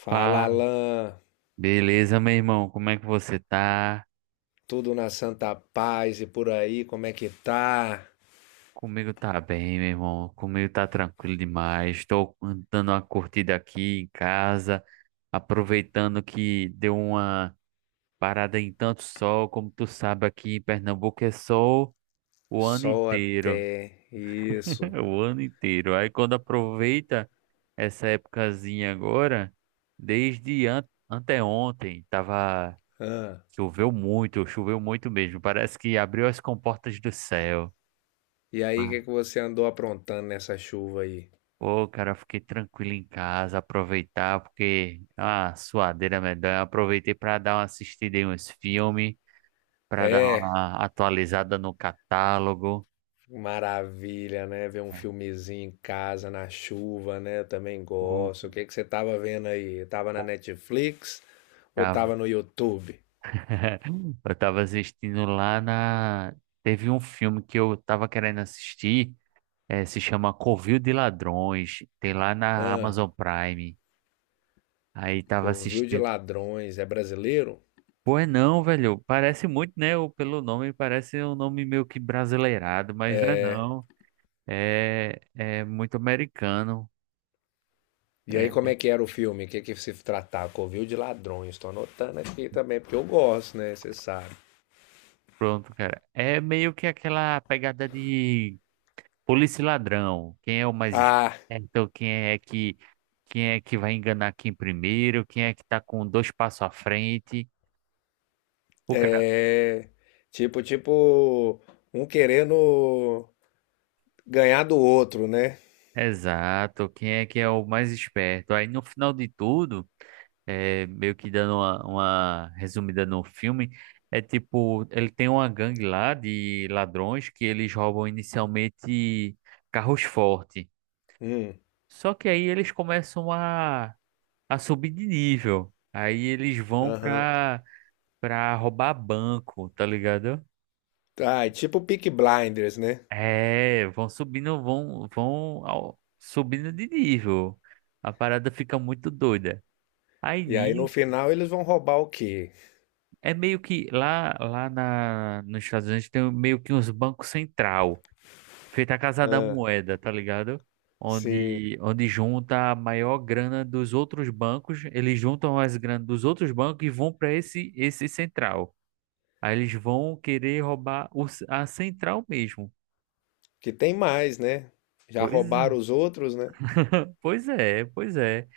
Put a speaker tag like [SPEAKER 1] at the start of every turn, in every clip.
[SPEAKER 1] Fala,
[SPEAKER 2] Pá,
[SPEAKER 1] Alan.
[SPEAKER 2] beleza, meu irmão? Como é que você tá?
[SPEAKER 1] Tudo na santa paz e por aí, como é que tá?
[SPEAKER 2] Comigo tá bem, meu irmão. Comigo tá tranquilo demais. Estou dando uma curtida aqui em casa, aproveitando que deu uma parada em tanto sol. Como tu sabe, aqui em Pernambuco é sol o ano
[SPEAKER 1] Sol
[SPEAKER 2] inteiro.
[SPEAKER 1] até. Isso.
[SPEAKER 2] O ano inteiro. Aí quando aproveita essa épocazinha agora, desde an anteontem, tava.
[SPEAKER 1] Ah,
[SPEAKER 2] Choveu muito mesmo. Parece que abriu as comportas do céu.
[SPEAKER 1] e aí, o
[SPEAKER 2] Ah,
[SPEAKER 1] que é que você andou aprontando nessa chuva aí?
[SPEAKER 2] Ô, cara, eu fiquei tranquilo em casa, aproveitar, porque a suadeira medonha. Aproveitei para dar uma assistida em uns filmes, para dar
[SPEAKER 1] É,
[SPEAKER 2] uma atualizada no catálogo.
[SPEAKER 1] maravilha, né? Ver um
[SPEAKER 2] É,
[SPEAKER 1] filmezinho em casa na chuva, né? Eu também
[SPEAKER 2] o
[SPEAKER 1] gosto. O que é que você tava vendo aí? Tava na Netflix ou
[SPEAKER 2] tava.
[SPEAKER 1] tava no YouTube?
[SPEAKER 2] Eu tava assistindo lá na. Teve um filme que eu tava querendo assistir, se chama Covil de Ladrões, tem lá na
[SPEAKER 1] Ah,
[SPEAKER 2] Amazon Prime. Aí tava
[SPEAKER 1] Covil de
[SPEAKER 2] assistindo.
[SPEAKER 1] Ladrões. É brasileiro?
[SPEAKER 2] Pois não, velho. Parece muito, né? Pelo nome, parece um nome meio que brasileirado, mas não é
[SPEAKER 1] É.
[SPEAKER 2] não. É, é muito americano.
[SPEAKER 1] E aí, como
[SPEAKER 2] É,
[SPEAKER 1] é que era o filme? O que é que se tratava? Covil de ladrões. Estou anotando aqui também, porque eu gosto, né? Você sabe.
[SPEAKER 2] pronto, cara. É meio que aquela pegada de polícia e ladrão. Quem é o mais
[SPEAKER 1] Ah,
[SPEAKER 2] esperto? Quem é que vai enganar quem primeiro? Quem é que tá com dois passos à frente?
[SPEAKER 1] é. Tipo, tipo, um querendo ganhar do outro, né?
[SPEAKER 2] Exato, quem é que é o mais esperto? Aí no final de tudo, é, meio que dando uma resumida no filme, é tipo, ele tem uma gangue lá de ladrões que eles roubam inicialmente carros fortes.
[SPEAKER 1] Hum,
[SPEAKER 2] Só que aí eles começam a subir de nível. Aí eles vão
[SPEAKER 1] aham.
[SPEAKER 2] pra roubar banco, tá ligado?
[SPEAKER 1] Ah, é tipo Peaky Blinders, né?
[SPEAKER 2] É, vão subindo, subindo de nível. A parada fica muito doida. Aí
[SPEAKER 1] E aí no
[SPEAKER 2] nisso,
[SPEAKER 1] final eles vão roubar o quê?
[SPEAKER 2] é meio que nos Estados Unidos tem meio que uns bancos central, feita a Casa da
[SPEAKER 1] Ah,
[SPEAKER 2] Moeda, tá ligado?
[SPEAKER 1] sim.
[SPEAKER 2] Onde junta a maior grana dos outros bancos, eles juntam as grana dos outros bancos e vão para esse central. Aí eles vão querer roubar o a central mesmo.
[SPEAKER 1] Que tem mais, né? Já
[SPEAKER 2] Pois,
[SPEAKER 1] roubaram os outros, né?
[SPEAKER 2] pois é, pois é.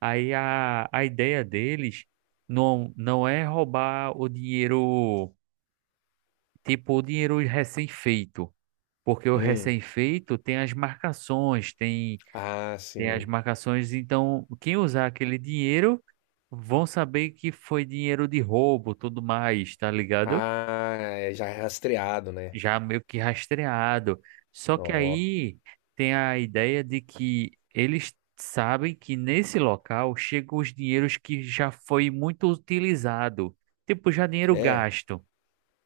[SPEAKER 2] Aí a ideia deles não é roubar o dinheiro. Tipo, o dinheiro recém-feito. Porque o
[SPEAKER 1] Hum.
[SPEAKER 2] recém-feito tem as marcações, tem,
[SPEAKER 1] Ah,
[SPEAKER 2] tem as
[SPEAKER 1] sim.
[SPEAKER 2] marcações. Então, quem usar aquele dinheiro vão saber que foi dinheiro de roubo, tudo mais, tá ligado?
[SPEAKER 1] Ah, é já é rastreado, né?
[SPEAKER 2] Já meio que rastreado. Só que
[SPEAKER 1] Ó.
[SPEAKER 2] aí tem a ideia de que eles sabem que nesse local chegam os dinheiros que já foi muito utilizado. Tipo, já dinheiro
[SPEAKER 1] É.
[SPEAKER 2] gasto.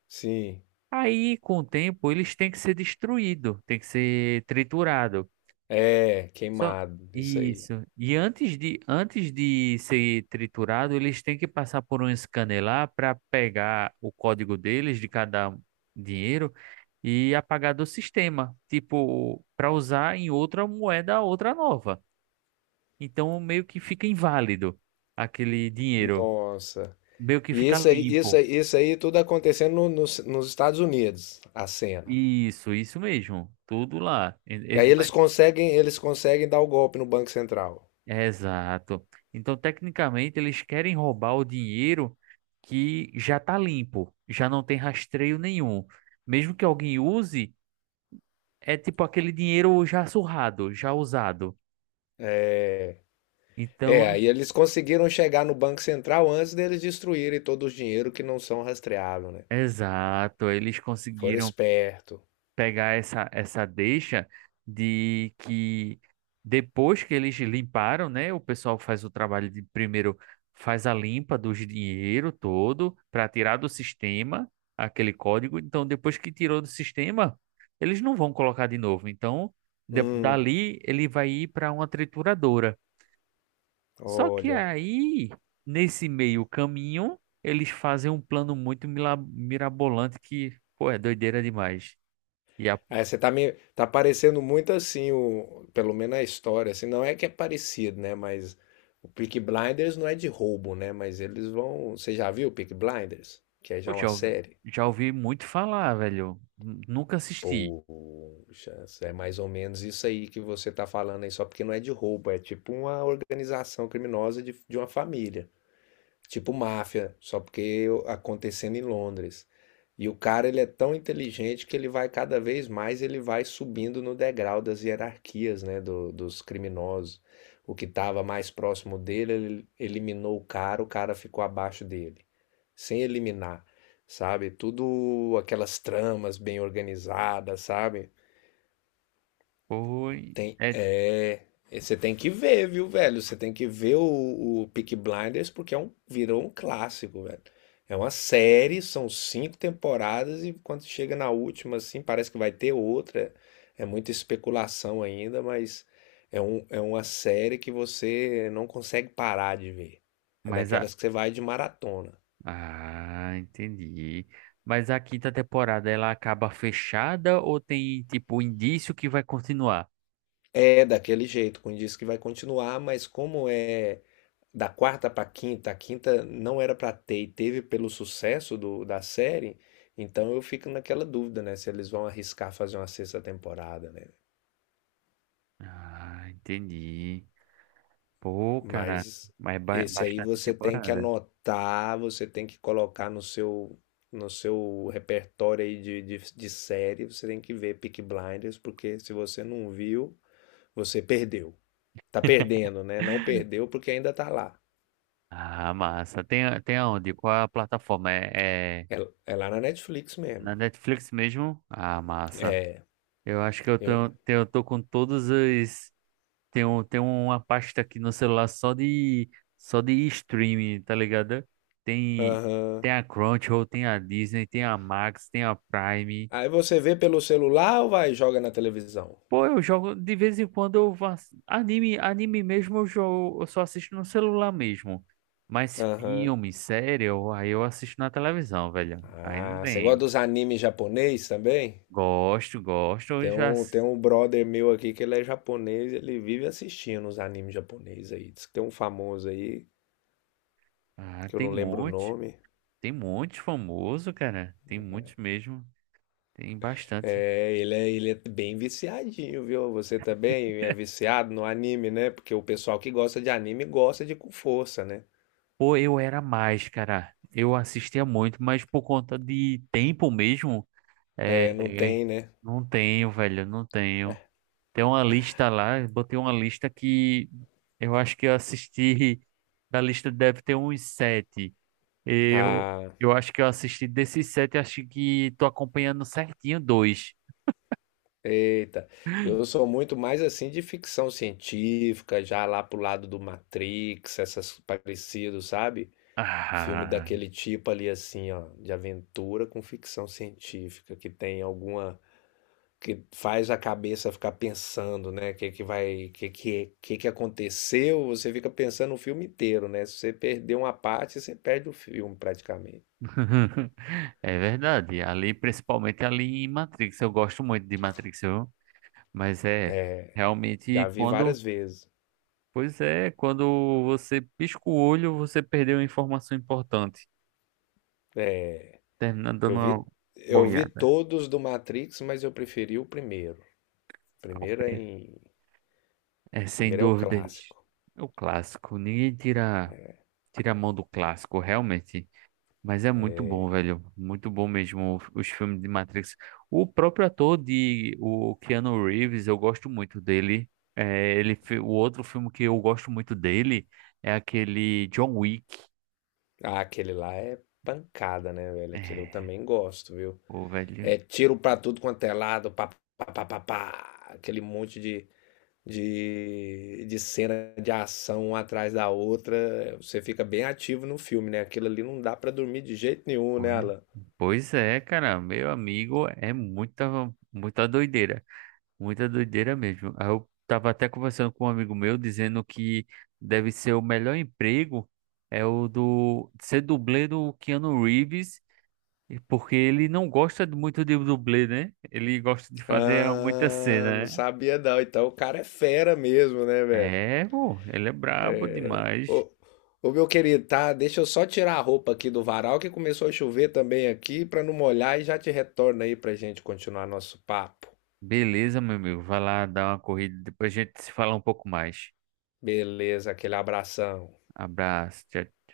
[SPEAKER 1] Sim.
[SPEAKER 2] Aí, com o tempo, eles têm que ser destruídos, têm que ser triturados.
[SPEAKER 1] É,
[SPEAKER 2] Só
[SPEAKER 1] queimado. Isso aí.
[SPEAKER 2] isso. E antes de ser triturado, eles têm que passar por um scanner lá para pegar o código deles de cada dinheiro e apagar do sistema, tipo, para usar em outra moeda, outra nova. Então, meio que fica inválido aquele dinheiro,
[SPEAKER 1] Nossa.
[SPEAKER 2] meio que
[SPEAKER 1] E
[SPEAKER 2] fica
[SPEAKER 1] isso aí, isso
[SPEAKER 2] limpo.
[SPEAKER 1] aí, isso aí tudo acontecendo nos Estados Unidos, a cena.
[SPEAKER 2] Isso mesmo. Tudo lá.
[SPEAKER 1] E aí eles conseguem dar o golpe no Banco Central.
[SPEAKER 2] Exato. Então, tecnicamente, eles querem roubar o dinheiro que já está limpo, já não tem rastreio nenhum. Mesmo que alguém use, é tipo aquele dinheiro já surrado, já usado.
[SPEAKER 1] É,
[SPEAKER 2] Então,
[SPEAKER 1] é,
[SPEAKER 2] é,
[SPEAKER 1] aí eles conseguiram chegar no Banco Central antes deles destruírem todo o dinheiro que não são rastreável, né?
[SPEAKER 2] exato, eles
[SPEAKER 1] Foram
[SPEAKER 2] conseguiram
[SPEAKER 1] esperto.
[SPEAKER 2] pegar essa deixa de que depois que eles limparam, né, o pessoal faz o trabalho de primeiro faz a limpa do dinheiro todo para tirar do sistema aquele código. Então, depois que tirou do sistema, eles não vão colocar de novo. Então,
[SPEAKER 1] Hum,
[SPEAKER 2] dali ele vai ir para uma trituradora. Só que
[SPEAKER 1] olha.
[SPEAKER 2] aí, nesse meio caminho, eles fazem um plano muito mirabolante que, pô, é doideira demais. E a
[SPEAKER 1] É, você tá parecendo muito assim o, pelo menos a história, assim, não é que é parecido, né, mas o Peaky Blinders não é de roubo, né, mas eles vão, você já viu o Peaky Blinders? Que é
[SPEAKER 2] Pô,
[SPEAKER 1] já uma série.
[SPEAKER 2] já ouvi muito falar, velho. Nunca assisti.
[SPEAKER 1] Poxa, é mais ou menos isso aí que você tá falando aí, só porque não é de roubo, é tipo uma organização criminosa de uma família, tipo máfia, só porque acontecendo em Londres. E o cara, ele é tão inteligente que ele vai cada vez mais, ele vai subindo no degrau das hierarquias, né, dos criminosos. O que estava mais próximo dele, ele eliminou o cara ficou abaixo dele, sem eliminar, sabe? Tudo aquelas tramas bem organizadas, sabe?
[SPEAKER 2] Foi.
[SPEAKER 1] Tem,
[SPEAKER 2] É,
[SPEAKER 1] é, e você tem que ver, viu, velho? Você tem que ver o Peaky Blinders porque é um, virou um clássico, velho. É uma série, são cinco temporadas e quando chega na última, assim, parece que vai ter outra. É muita especulação ainda, mas é, um, é uma série que você não consegue parar de ver. É
[SPEAKER 2] mas a.
[SPEAKER 1] daquelas que você vai de maratona.
[SPEAKER 2] Ah, entendi. Mas a quinta temporada ela acaba fechada ou tem, tipo, indício que vai continuar?
[SPEAKER 1] É daquele jeito, com diz que vai continuar, mas como é da quarta para quinta, a quinta não era para ter e teve pelo sucesso do, da série, então eu fico naquela dúvida, né, se eles vão arriscar fazer uma sexta temporada, né?
[SPEAKER 2] Ah, entendi. Pô, cara.
[SPEAKER 1] Mas
[SPEAKER 2] Mas
[SPEAKER 1] esse aí
[SPEAKER 2] bastante
[SPEAKER 1] você tem que
[SPEAKER 2] temporada.
[SPEAKER 1] anotar, você tem que colocar no seu no seu repertório aí de série, você tem que ver Peaky Blinders, porque se você não viu, você perdeu. Tá perdendo, né? Não perdeu porque ainda tá lá.
[SPEAKER 2] Ah, massa. Tem, tem aonde? Qual a plataforma? É
[SPEAKER 1] É, é lá na Netflix mesmo.
[SPEAKER 2] na Netflix mesmo? Ah, massa. Eu acho que
[SPEAKER 1] Eu-
[SPEAKER 2] eu tô com todas as. Tem, um, tem uma pasta aqui no celular só de streaming, tá ligado? Tem,
[SPEAKER 1] Aham.
[SPEAKER 2] tem a Crunchyroll, tem a Disney, tem a Max, tem a Prime.
[SPEAKER 1] Aí você vê pelo celular ou vai e joga na televisão?
[SPEAKER 2] Pô, eu jogo de vez em quando eu faço anime, anime mesmo eu jogo, eu só assisto no celular mesmo. Mas
[SPEAKER 1] Aham.
[SPEAKER 2] filme, série, aí eu assisto na televisão, velho. Aí não
[SPEAKER 1] Ah, você gosta
[SPEAKER 2] tem.
[SPEAKER 1] dos animes japonês também?
[SPEAKER 2] Gosto, gosto,
[SPEAKER 1] Tem um brother meu aqui que ele é japonês, ele vive assistindo os animes japoneses aí. Diz que tem um famoso aí,
[SPEAKER 2] Ah,
[SPEAKER 1] que eu não lembro o nome.
[SPEAKER 2] tem muitos famoso, cara. Tem muitos mesmo. Tem bastante.
[SPEAKER 1] É, ele é, ele é bem viciadinho, viu? Você também é viciado no anime, né? Porque o pessoal que gosta de anime gosta de com força, né?
[SPEAKER 2] Pô, eu era mais, cara. Eu assistia muito, mas por conta de tempo mesmo,
[SPEAKER 1] É, não
[SPEAKER 2] é,
[SPEAKER 1] tem, né?
[SPEAKER 2] não tenho, velho, não tenho. Tem uma lista lá, eu botei uma lista que eu acho que eu assisti, da lista deve ter uns sete. Eu,
[SPEAKER 1] Ah,
[SPEAKER 2] eu acho que eu assisti desses sete, acho que tô acompanhando certinho dois.
[SPEAKER 1] Eita, eu sou muito mais assim de ficção científica, já lá pro lado do Matrix, essas parecidos, sabe? Filme
[SPEAKER 2] Ah,
[SPEAKER 1] daquele tipo ali assim, ó, de aventura com ficção científica, que tem alguma que faz a cabeça ficar pensando, né? Que é que vai, que é que é, que é que aconteceu? Você fica pensando o filme inteiro, né? Se você perder uma parte, você perde o filme praticamente.
[SPEAKER 2] é verdade. Ali, principalmente ali em Matrix, eu gosto muito de Matrix, viu? Mas é, realmente
[SPEAKER 1] Já vi
[SPEAKER 2] quando,
[SPEAKER 1] várias vezes.
[SPEAKER 2] pois é, quando você pisca o olho, você perdeu uma informação importante, terminando
[SPEAKER 1] Eu
[SPEAKER 2] dando uma
[SPEAKER 1] vi eu vi
[SPEAKER 2] boiada.
[SPEAKER 1] todos do Matrix, mas eu preferi o primeiro.
[SPEAKER 2] ao
[SPEAKER 1] Primeiro é
[SPEAKER 2] pri-
[SPEAKER 1] em...
[SPEAKER 2] É sem
[SPEAKER 1] Primeiro é o
[SPEAKER 2] dúvidas.
[SPEAKER 1] clássico.
[SPEAKER 2] É o clássico, ninguém tira a mão do clássico, realmente. Mas é muito bom, velho, muito bom mesmo os filmes de Matrix. O próprio ator de o Keanu Reeves, eu gosto muito dele. É, o outro filme que eu gosto muito dele é aquele John Wick.
[SPEAKER 1] Ah, aquele lá é pancada, né, velho? Aquele eu
[SPEAKER 2] É.
[SPEAKER 1] também gosto, viu?
[SPEAKER 2] Ô, velho.
[SPEAKER 1] É tiro pra tudo quanto é lado, pá, pá, pá, pá, pá. Aquele monte de cena de ação uma atrás da outra. Você fica bem ativo no filme, né? Aquilo ali não dá pra dormir de jeito nenhum, né,
[SPEAKER 2] Pois
[SPEAKER 1] Alan?
[SPEAKER 2] pois é, cara, meu amigo, é muita, muita doideira. Muita doideira mesmo. Aí eu tava até conversando com um amigo meu dizendo que deve ser o melhor emprego é o do ser dublê do Keanu Reeves, e porque ele não gosta muito de dublê, né? Ele gosta de fazer muita
[SPEAKER 1] Ah, não
[SPEAKER 2] cena, né?
[SPEAKER 1] sabia não. Então o cara é fera mesmo, né, velho?
[SPEAKER 2] É, pô, ele é brabo demais.
[SPEAKER 1] Ô, ô, meu querido, tá? Deixa eu só tirar a roupa aqui do varal que começou a chover também aqui pra não molhar e já te retorno aí pra gente continuar nosso papo.
[SPEAKER 2] Beleza, meu amigo, vai lá dar uma corrida, depois a gente se fala um pouco mais.
[SPEAKER 1] Beleza, aquele abração.
[SPEAKER 2] Abraço, tchau.